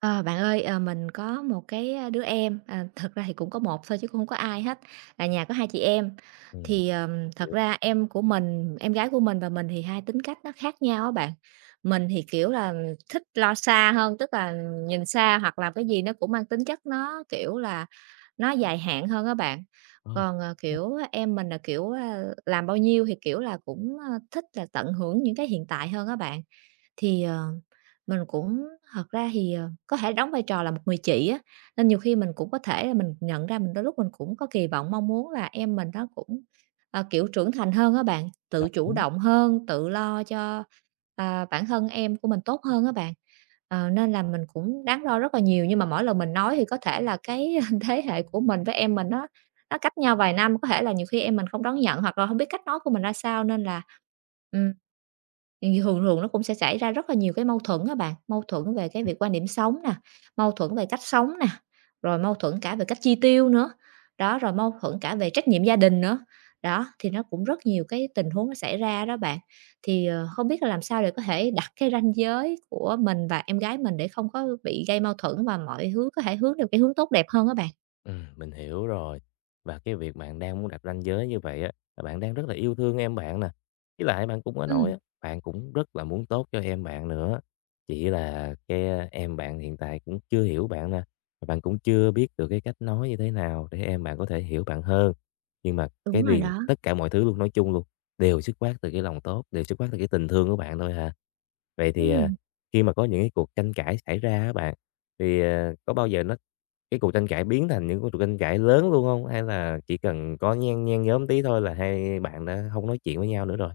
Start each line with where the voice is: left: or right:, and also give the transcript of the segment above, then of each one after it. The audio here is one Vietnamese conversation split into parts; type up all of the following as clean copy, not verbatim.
right: Ờ, Bạn ơi, mình có một cái, đứa em, à, thật ra thì cũng có một thôi chứ cũng hông có ai hết, là nhà có hai chị em.
left: Ừm,
right: Thì, thật
left: hiểu.
right: ra em của mình em gái của mình và mình thì hai tính cách nó khác nhau á bạn. Mình thì, kiểu là, thích lo xa hơn, tức là nhìn xa hoặc là cái gì nó cũng mang tính chất nó, kiểu là, nó dài hạn hơn á bạn.
left: Ờ,
right: Còn,
left: ha,
right: kiểu, em mình là, kiểu, làm bao nhiêu thì, kiểu là, cũng, thích là tận hưởng những cái hiện tại hơn á bạn. Thì, mình cũng thật ra thì, có thể đóng vai trò là một người chị á, nên nhiều khi mình cũng có thể là mình nhận ra mình đôi lúc mình cũng có kỳ vọng, mong muốn là em mình nó cũng, kiểu, trưởng thành hơn á bạn, tự
left: đồng
right: chủ
left: ý.
right: động hơn, tự lo cho, à, bản thân em của mình tốt hơn á bạn. Nên là mình cũng đáng lo rất là nhiều, nhưng mà mỗi lần mình nói thì có thể là cái thế hệ của mình với em mình nó cách nhau vài năm, có thể là nhiều khi em mình không đón nhận hoặc là không biết cách nói của mình ra sao nên là thì thường thường nó cũng sẽ xảy ra rất là nhiều cái mâu thuẫn á bạn, mâu thuẫn về cái việc quan điểm sống nè, mâu thuẫn về cách sống nè, rồi mâu thuẫn cả về cách chi tiêu nữa, đó, rồi mâu thuẫn cả về trách nhiệm gia đình nữa. Đó, thì nó cũng rất nhiều cái tình huống nó xảy ra đó bạn. Thì, không biết là làm sao để có thể đặt cái ranh giới của mình và em gái mình để không có bị gây mâu thuẫn và mọi hướng có thể hướng được cái hướng tốt đẹp hơn á bạn.
left: Mình hiểu rồi. Và cái việc bạn đang muốn đặt ranh giới như vậy á, là bạn đang rất là yêu thương em bạn nè. Với lại bạn cũng có nói
right: Ừm,
left: á, bạn cũng rất là muốn tốt cho em bạn nữa. Chỉ là cái, em bạn hiện tại cũng chưa hiểu bạn nè, và bạn cũng chưa biết được cái cách nói như thế nào để em bạn có thể hiểu bạn hơn. Nhưng mà
right: đúng
left: cái
right: rồi
left: điền
right: đó,
left: tất cả mọi thứ luôn, nói chung luôn, đều xuất phát từ cái lòng tốt, đều xuất phát từ cái tình thương của bạn thôi à. Vậy thì, à,
right: ừm.
left: khi mà có những cái cuộc tranh cãi xảy ra á bạn, thì có bao giờ cái cuộc tranh cãi biến thành những cuộc tranh cãi lớn luôn không? Hay là chỉ cần có nhen nhen nhóm tí thôi là hai bạn đã không nói chuyện với nhau nữa rồi?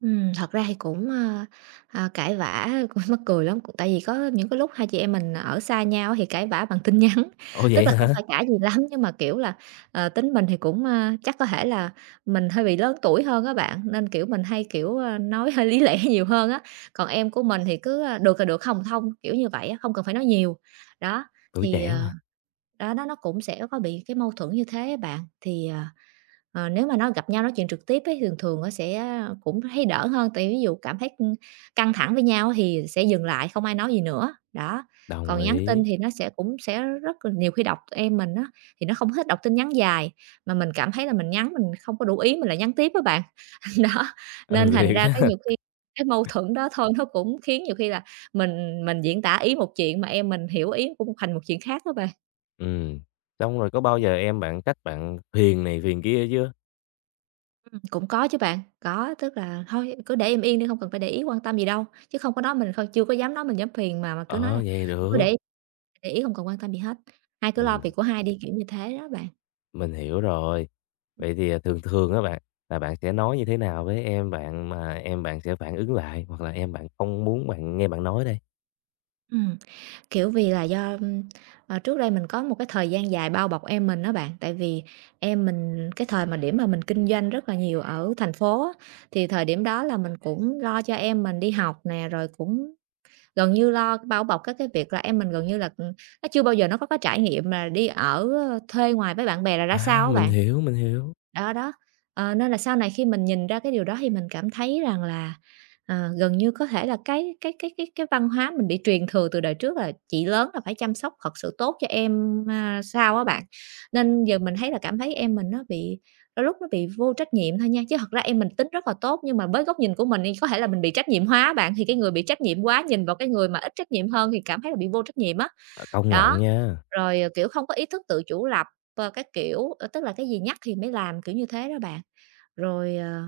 right: Thật ra thì cũng, cãi vã cũng mắc cười lắm, cũng tại vì có những cái lúc hai chị em mình ở xa nhau thì cãi vã bằng tin nhắn.
left: Ồ,
right: Tức
left: vậy
right: là không
left: hả?
right: phải cãi gì lắm nhưng mà, kiểu là, tính mình thì cũng, chắc có thể là mình hơi bị lớn tuổi hơn các bạn, nên, kiểu, mình hay, kiểu, nói hơi lý lẽ nhiều hơn á, còn em của mình thì cứ, được là được, không là không, kiểu như vậy á, không cần phải nói nhiều. Đó,
left: Tuổi
right: thì,
left: trẻ mà,
right: đó đó nó cũng sẽ có bị cái mâu thuẫn như thế á bạn. Nếu mà nó gặp nhau nói chuyện trực tiếp ấy, thường thường nó sẽ cũng thấy đỡ hơn, tại ví dụ cảm thấy căng thẳng với nhau thì sẽ dừng lại, không ai nói gì nữa, đó.
left: đồng
right: Còn nhắn
left: ý.
right: tin thì nó sẽ cũng sẽ rất là nhiều khi đọc em mình á, thì nó không thích đọc tin nhắn dài, mà mình cảm thấy là mình nhắn mình không có đủ ý mình là nhắn tiếp với bạn. Đó,
left: Ừ,
right: nên thành
left: thiệt
right: ra cái
left: á.
right: nhiều khi cái mâu thuẫn đó thôi nó cũng khiến nhiều khi là mình diễn tả ý một chuyện mà em mình hiểu ý cũng thành một chuyện khác á bạn.
left: Ừm, xong rồi có bao giờ em bạn trách bạn phiền này phiền kia chưa?
right: Cũng có chứ bạn, có, tức là thôi cứ để em yên đi, không cần phải để ý quan tâm gì đâu, chứ không có nói mình không chưa có dám nói mình dám phiền mà cứ nói
left: Ờ,
right: là:
left: vậy
right: "Cứ
left: được.
right: để ý không cần quan tâm gì hết, hai cứ lo
left: Ừm.
right: việc của hai đi", kiểu như thế đó bạn.
left: Mình hiểu rồi. Vậy thì, thường thường á bạn, là bạn sẽ nói như thế nào với em bạn mà em bạn sẽ phản ứng lại, hoặc là em bạn không muốn bạn nghe bạn nói đây?
right: Ừm, kiểu, vì là do, trước đây mình có một cái thời gian dài bao bọc em mình đó bạn, tại vì em mình cái thời mà điểm mà mình kinh doanh rất là nhiều ở thành phố á, thì thời điểm đó là mình cũng lo cho em mình đi học nè, rồi cũng gần như lo bao bọc các cái việc là em mình gần như là, nó chưa bao giờ nó có cái trải nghiệm là đi ở, thuê ngoài với bạn bè là ra sao
left: "À,
right: á
left: mình
right: bạn.
left: hiểu, mình hiểu."
right: Đó, đó, nên là sau này khi mình nhìn ra cái điều đó thì mình cảm thấy rằng là, gần như có thể là cái văn hóa mình bị truyền thừa từ đời trước là chị lớn là phải chăm sóc thật sự tốt cho em, sao á bạn. Nên giờ mình thấy là cảm thấy em mình nó bị đôi lúc nó bị vô trách nhiệm thôi nha, chứ thật ra em mình tính rất là tốt nhưng mà với góc nhìn của mình thì có thể là mình bị trách nhiệm hóa á bạn, thì cái người bị trách nhiệm quá nhìn vào cái người mà ít trách nhiệm hơn thì cảm thấy là bị vô trách nhiệm á,
left: À, công nhận
right: đó.
left: nha.
right: Rồi, kiểu, không có ý thức tự chủ lập, các kiểu, tức là cái gì nhắc thì mới làm, kiểu như thế đó bạn. Rồi,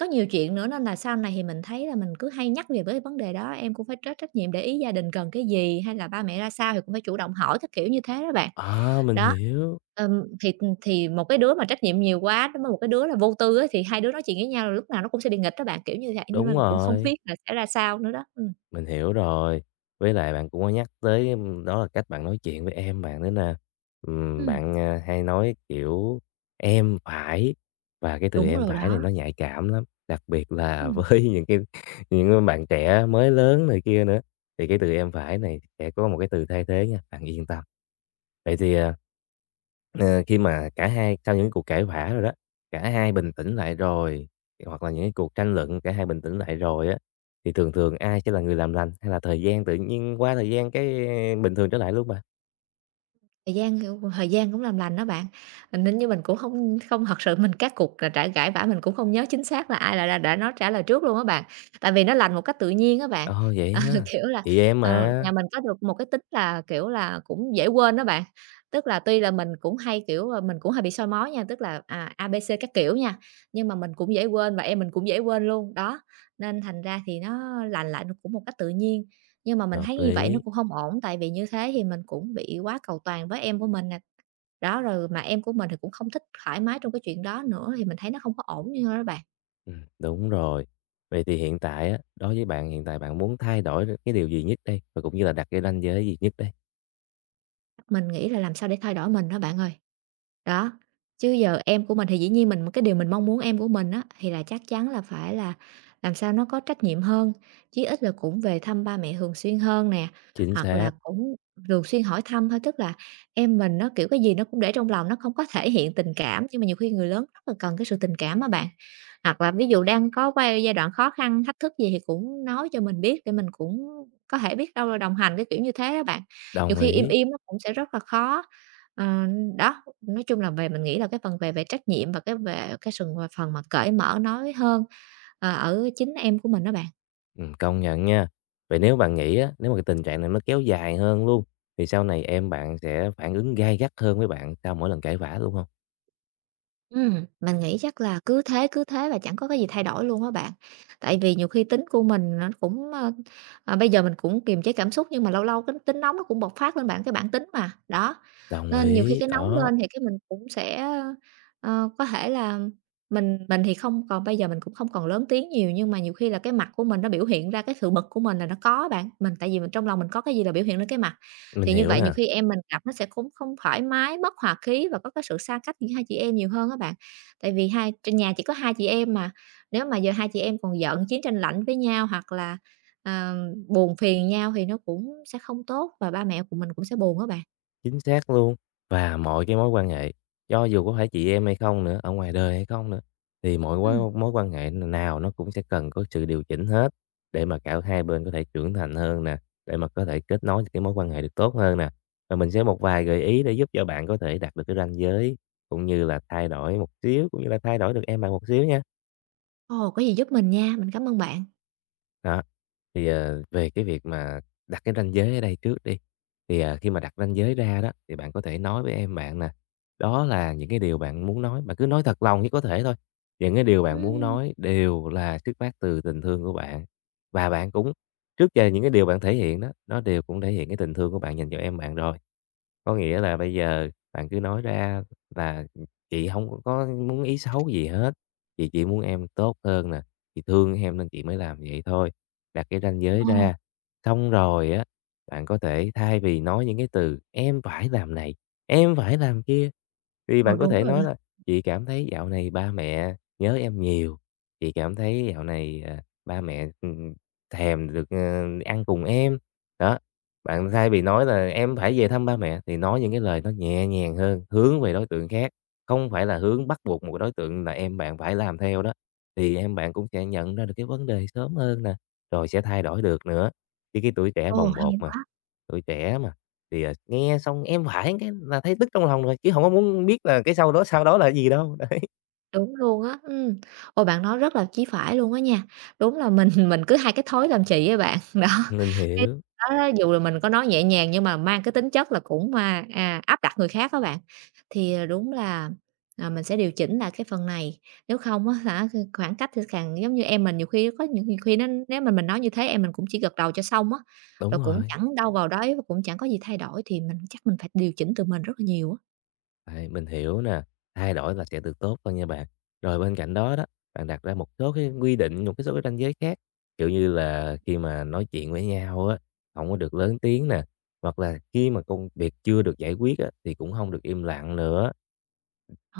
right: có nhiều chuyện nữa nên là sau này thì mình thấy là mình cứ hay nhắc về với vấn đề đó, em cũng phải trách trách nhiệm để ý gia đình cần cái gì, hay là ba mẹ ra sao thì cũng phải chủ động hỏi, các kiểu như thế đó bạn.
left: "À, mình
right: Đó,
left: hiểu."
right: ừm, thì, thì một cái đứa mà trách nhiệm nhiều quá đối với một cái đứa là vô tư á, thì hai đứa nói chuyện với nhau là lúc nào nó cũng sẽ đi nghịch đó bạn, kiểu như vậy, nên là
left: Đúng
right: cũng không
left: rồi.
right: biết là sẽ ra sao nữa đó.
left: Mình hiểu rồi. Với lại bạn cũng có nhắc tới, đó là cách bạn nói chuyện với em bạn nữa nè. Ừm,
right: Ừm,
left: bạn, à, hay nói kiểu "em phải" và cái từ
right: đúng
left: "em
right: rồi
left: phải" này
right: đó,
left: nó nhạy cảm lắm, đặc biệt là
right: ừm.
left: với những cái bạn trẻ mới lớn này kia nữa, thì cái từ "em phải" này sẽ có một cái từ thay thế nha, bạn yên tâm. Vậy thì, khi mà cả hai sau những cuộc cãi vã rồi đó, cả hai bình tĩnh lại rồi, hoặc là những cái cuộc tranh luận cả hai bình tĩnh lại rồi á, thì thường thường ai sẽ là người làm lành, hay là thời gian tự nhiên qua thời gian cái bình thường trở lại luôn bạn?
right: Thời gian cũng làm lành đó bạn, nên như mình cũng không không thật sự mình các cuộc là trải gãi vã mình cũng không nhớ chính xác là ai là đã nói trả lời trước luôn á bạn. Tại vì nó lành một cách tự nhiên á bạn.
left: Ồ, vậy ha,
right: Kiểu là,
left: chị em
right: nhà
left: mà,
right: mình có được một cái tính là, kiểu là, cũng dễ quên đó bạn. Tức là tuy là mình cũng hay, kiểu, ờ, mình cũng hay bị soi mói nha, tức là, à, A, B, C các kiểu nha, nhưng mà mình cũng dễ quên và em mình cũng dễ quên luôn, đó, nên thành ra thì nó lành lại nó cũng một cách tự nhiên. Nhưng mà mình
left: hợp
right: thấy như vậy nó
left: lý.
right: cũng không ổn, tại vì như thế thì mình cũng bị quá cầu toàn với em của mình nè. Đó, rồi mà em của mình thì cũng không thích thoải mái trong cái chuyện đó nữa thì mình thấy nó không có ổn như thôi đó bạn.
left: Đúng rồi. Vậy thì hiện tại á, đối với bạn hiện tại bạn muốn thay đổi cái điều gì nhất đây? Và cũng như là đặt cái ranh giới gì nhất đây?
right: Mình nghĩ là làm sao để thay đổi mình đó bạn ơi. Đó, chứ giờ em của mình thì dĩ nhiên mình cái điều mình mong muốn em của mình á, thì là chắc chắn là phải là làm sao nó có trách nhiệm hơn, chí ít là cũng về thăm ba mẹ thường xuyên hơn nè,
left: Chính
right: hoặc là
left: xác,
right: cũng thường xuyên hỏi thăm thôi. Tức là em mình nó, kiểu, cái gì nó cũng để trong lòng, nó không có thể hiện tình cảm, nhưng mà nhiều khi người lớn rất là cần cái sự tình cảm á bạn. Hoặc là ví dụ đang có giai đoạn khó khăn, thách thức gì thì cũng nói cho mình biết để mình cũng có thể biết đâu là đồng hành, cái kiểu như thế á bạn, nhiều
left: đồng
right: khi im
left: ý.
right: im nó cũng sẽ rất là khó. Ờ, Đó, nói chung là về mình nghĩ là cái phần về về trách nhiệm và cái về cái sừng phần mà cởi mở nói hơn, ở chính em của mình đó bạn.
left: Công nhận nha. Vậy nếu bạn nghĩ á, nếu mà cái tình trạng này nó kéo dài hơn luôn, thì sau này em bạn sẽ phản ứng gay gắt hơn với bạn sau mỗi lần cãi vã, đúng không?
right: Mình nghĩ chắc là cứ thế và chẳng có cái gì thay đổi luôn á bạn. Tại vì nhiều khi tính của mình nó cũng, à, bây giờ mình cũng kiềm chế cảm xúc nhưng mà lâu lâu cái tính nóng nó cũng bộc phát lên bạn, cái bản tính mà, đó.
left: Đồng
right: Nên nhiều khi
left: ý,
right: cái nóng
left: đó,
right: lên thì cái mình cũng sẽ, có thể là mình thì không còn bây giờ mình cũng không còn lớn tiếng nhiều, nhưng mà nhiều khi là cái mặt của mình nó biểu hiện ra cái sự bực của mình là nó có bạn. Mình tại vì mình trong lòng mình có cái gì là biểu hiện lên cái mặt.
left: mình
right: Thì như
left: hiểu
right: vậy nhiều
left: nè.
right: khi em mình gặp nó sẽ cũng không thoải mái, bất hòa khí và có cái sự xa cách giữa hai chị em nhiều hơn các bạn. Tại vì hai trên nhà chỉ có hai chị em mà, nếu mà giờ hai chị em còn giận chiến tranh lạnh với nhau hoặc là, ờ, buồn phiền nhau thì nó cũng sẽ không tốt và ba mẹ của mình cũng sẽ buồn á bạn.
left: Chính xác luôn. Và mọi cái mối quan hệ, cho dù có phải chị em hay không nữa, ở ngoài đời hay không nữa, thì mọi
right: Ừ.
left: mối mối quan hệ nào nó cũng sẽ cần có sự điều chỉnh hết để mà cả hai bên có thể trưởng thành hơn nè, để mà có thể kết nối những cái mối quan hệ được tốt hơn nè. Và mình sẽ một vài gợi ý để giúp cho bạn có thể đạt được cái ranh giới cũng như là thay đổi một xíu, cũng như là thay đổi được em bạn một xíu nha.
right: Ồ, có gì giúp mình nha, mình cảm ơn bạn.
left: Đó, về cái việc mà đặt cái ranh giới ở đây trước đi, khi mà đặt ranh giới ra đó, thì bạn có thể nói với em bạn nè, đó là những cái điều bạn muốn nói, bạn cứ nói thật lòng nhất có thể thôi. Những cái điều bạn muốn
right: Ừ.
left: nói đều là xuất phát từ tình thương của bạn, và bạn cũng trước giờ những cái điều bạn thể hiện đó, nó đều cũng thể hiện cái tình thương của bạn dành cho em bạn rồi. Có nghĩa là bây giờ bạn cứ nói ra là "Chị không có muốn ý xấu gì hết, chị chỉ muốn em tốt hơn nè, chị thương em nên chị mới làm vậy thôi." Đặt cái ranh giới
right: Ờ,
left: ra, xong rồi á, bạn có thể thay vì nói những cái từ "Em phải làm này, em phải làm kia". Thì
right: ờ,
left: bạn có
right: Đúng
left: thể
right: rồi đó.
left: nói là "Chị cảm thấy dạo này ba mẹ nhớ em nhiều, chị cảm thấy dạo này, à, ba mẹ, thèm được, ăn cùng em." Đó, bạn thay vì nói là "Em phải về thăm ba mẹ" thì nói những cái lời nó nhẹ nhàng hơn, hướng về đối tượng khác, không phải là hướng bắt buộc một đối tượng là em bạn phải làm theo đó, thì em bạn cũng sẽ nhận ra được cái vấn đề sớm hơn nè, rồi sẽ thay đổi được nữa. Chứ cái tuổi trẻ
right: Ồ,
left: bồng bột
right: hay
left: mà,
right: quá.
left: tuổi trẻ mà. Thì, à, nghe xong em hoảng cái là thấy tức trong lòng rồi, chứ không có muốn biết là cái sau đó là gì đâu.
right: Đúng luôn á. Ôi, bạn nói rất là chí phải luôn á nha. Đúng là mình mình cứ hay cái thói làm chị á bạn, đó.
left: Mình
right: Cái
left: hiểu,
right: đó đó, dù là mình có nói nhẹ nhàng nhưng mà mang cái tính chất là cũng, áp đặt người khác các bạn. Thì, đúng là, mình sẽ điều chỉnh lại cái phần này, nếu không á hả, c khoảng cách thì càng giống như em mình nhiều khi nó nếu mà mình nói như thế em mình cũng chỉ gật đầu cho xong á, rồi
left: đúng
right: cũng
left: rồi,
right: chẳng đâu vào đấy và cũng chẳng có gì thay đổi thì mình chắc phải điều chỉnh từ mình rất là nhiều á.
left: đấy, mình hiểu nè, thay đổi là sẽ được tốt hơn nha bạn. Rồi bên cạnh đó đó, bạn đặt ra một số cái quy định, một cái số cái ranh giới khác, kiểu như là, khi mà nói chuyện với nhau á, không có được lớn tiếng nè, hoặc là khi mà công việc chưa được giải quyết á, thì cũng không được im lặng nữa.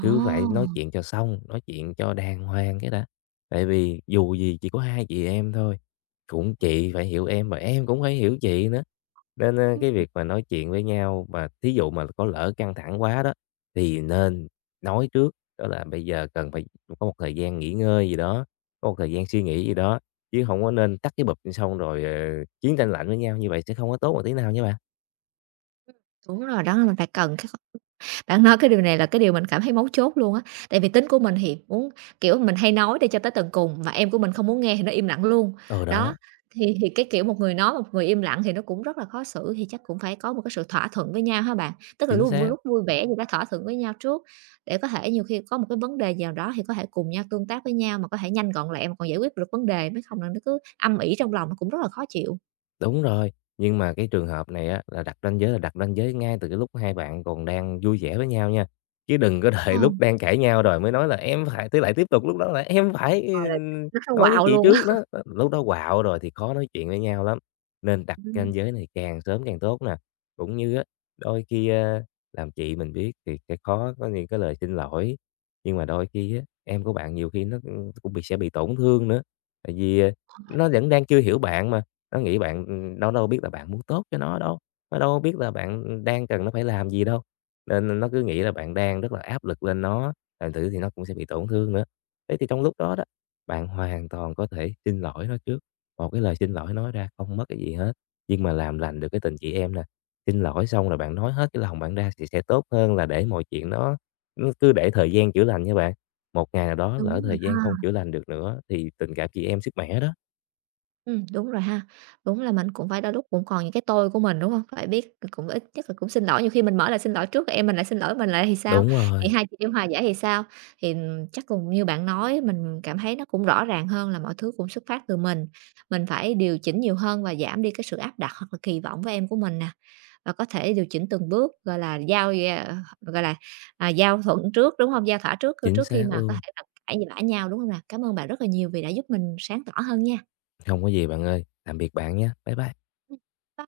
left: Cứ phải nói chuyện cho xong, nói chuyện cho đàng hoàng cái đã. Tại vì dù gì chỉ có hai chị em thôi, cũng chị phải hiểu em và em cũng phải hiểu chị nữa. Nên, cái việc mà nói chuyện với nhau mà thí dụ mà có lỡ căng thẳng quá đó, thì nên nói trước, đó là bây giờ cần phải có một thời gian nghỉ ngơi gì đó, có một thời gian suy nghĩ gì đó, chứ không có nên tắt cái bụp xong rồi, chiến tranh lạnh với nhau, như vậy sẽ không có tốt một tí nào nha bạn.
right: Đúng rồi đó, là mình phải cần cái. Bạn nói cái điều này là cái điều mình cảm thấy mấu chốt luôn á, tại vì tính của mình thì muốn, kiểu, mình hay nói để cho tới tận cùng, mà em của mình không muốn nghe thì nó im lặng luôn.
left: Ừ, đó,
right: Đó, thì cái kiểu một người nói, một người im lặng thì nó cũng rất là khó xử, thì chắc cũng phải có một cái sự thỏa thuận với nhau ha bạn? Tức là
left: chính
right: luôn
left: xác.
right: lúc vui vẻ thì đã thỏa thuận với nhau trước, để có thể nhiều khi có một cái vấn đề gì nào đó thì có thể cùng nhau tương tác với nhau mà có thể nhanh gọn lẹ mà còn giải quyết được vấn đề, mới không là nó cứ âm ỉ trong lòng nó cũng rất là khó chịu.
left: Đúng rồi, nhưng mà cái trường hợp này á, là đặt ranh giới là đặt ranh giới ngay từ cái lúc hai bạn còn đang vui vẻ với nhau nha, chứ đừng có
right: Ờ.
left: đợi lúc đang cãi nhau rồi mới nói là "Em phải" tức lại tiếp tục lúc đó là "Em phải,
right: Ờ, là nó là
left: nói với
right: quạo
left: chị
right: luôn á.
left: trước đó." Ờ, lúc đó quạo rồi thì khó nói chuyện với nhau lắm, nên đặt
right: Ừm.
left: ranh giới này càng sớm càng tốt nè. Cũng như á, đôi khi, làm chị mình biết thì sẽ khó có những cái lời xin lỗi, nhưng mà đôi khi á, em của bạn nhiều khi nó cũng bị sẽ bị tổn thương nữa, tại vì nó vẫn đang chưa hiểu bạn mà. Nó nghĩ bạn, nó đâu biết là bạn muốn tốt cho nó đâu biết là bạn đang cần nó phải làm gì đâu, nên nó cứ nghĩ là bạn đang rất là áp lực lên nó, thành thử thì nó cũng sẽ bị tổn thương nữa. Thế thì trong lúc đó đó, bạn hoàn toàn có thể xin lỗi nó trước, một cái lời xin lỗi nói ra không mất cái gì hết, nhưng mà làm lành được cái tình chị em nè. Xin lỗi xong rồi bạn nói hết cái lòng bạn ra thì sẽ tốt hơn là để mọi chuyện nó cứ để thời gian chữa lành nha bạn. Một ngày nào đó lỡ
right: Đúng rồi
left: thời gian không
right: ha.
left: chữa lành được nữa thì tình cảm chị em sứt mẻ đó.
right: Đúng rồi ha. Đúng là mình cũng phải đôi lúc cũng còn những cái tôi của mình, đúng không? Phải biết cũng ít nhất là cũng xin lỗi, nhiều khi mình mở lời xin lỗi trước, em mình lại xin lỗi mình lại thì sao?
left: Đúng
right: Thì
left: rồi.
right: hai chị em hòa giải thì sao? Thì, chắc cũng như bạn nói, mình cảm thấy nó cũng rõ ràng hơn là mọi thứ cũng xuất phát từ mình. Mình phải điều chỉnh nhiều hơn và giảm đi cái sự áp đặt hoặc là kỳ vọng với em của mình nè. Và có thể điều chỉnh từng bước, gọi là, giao giao gọi là, giao thuận trước, đúng không? Giao thỏa trước
left: Chính
right: trước khi
left: xác
right: mà có
left: luôn.
right: thể là cãi vã nhau, đúng không nè? Cảm ơn bạn rất là nhiều vì đã giúp mình sáng tỏ hơn nha.
left: Không có gì bạn ơi. Tạm biệt bạn nhé. Bye bye.
right: Ừ, bye.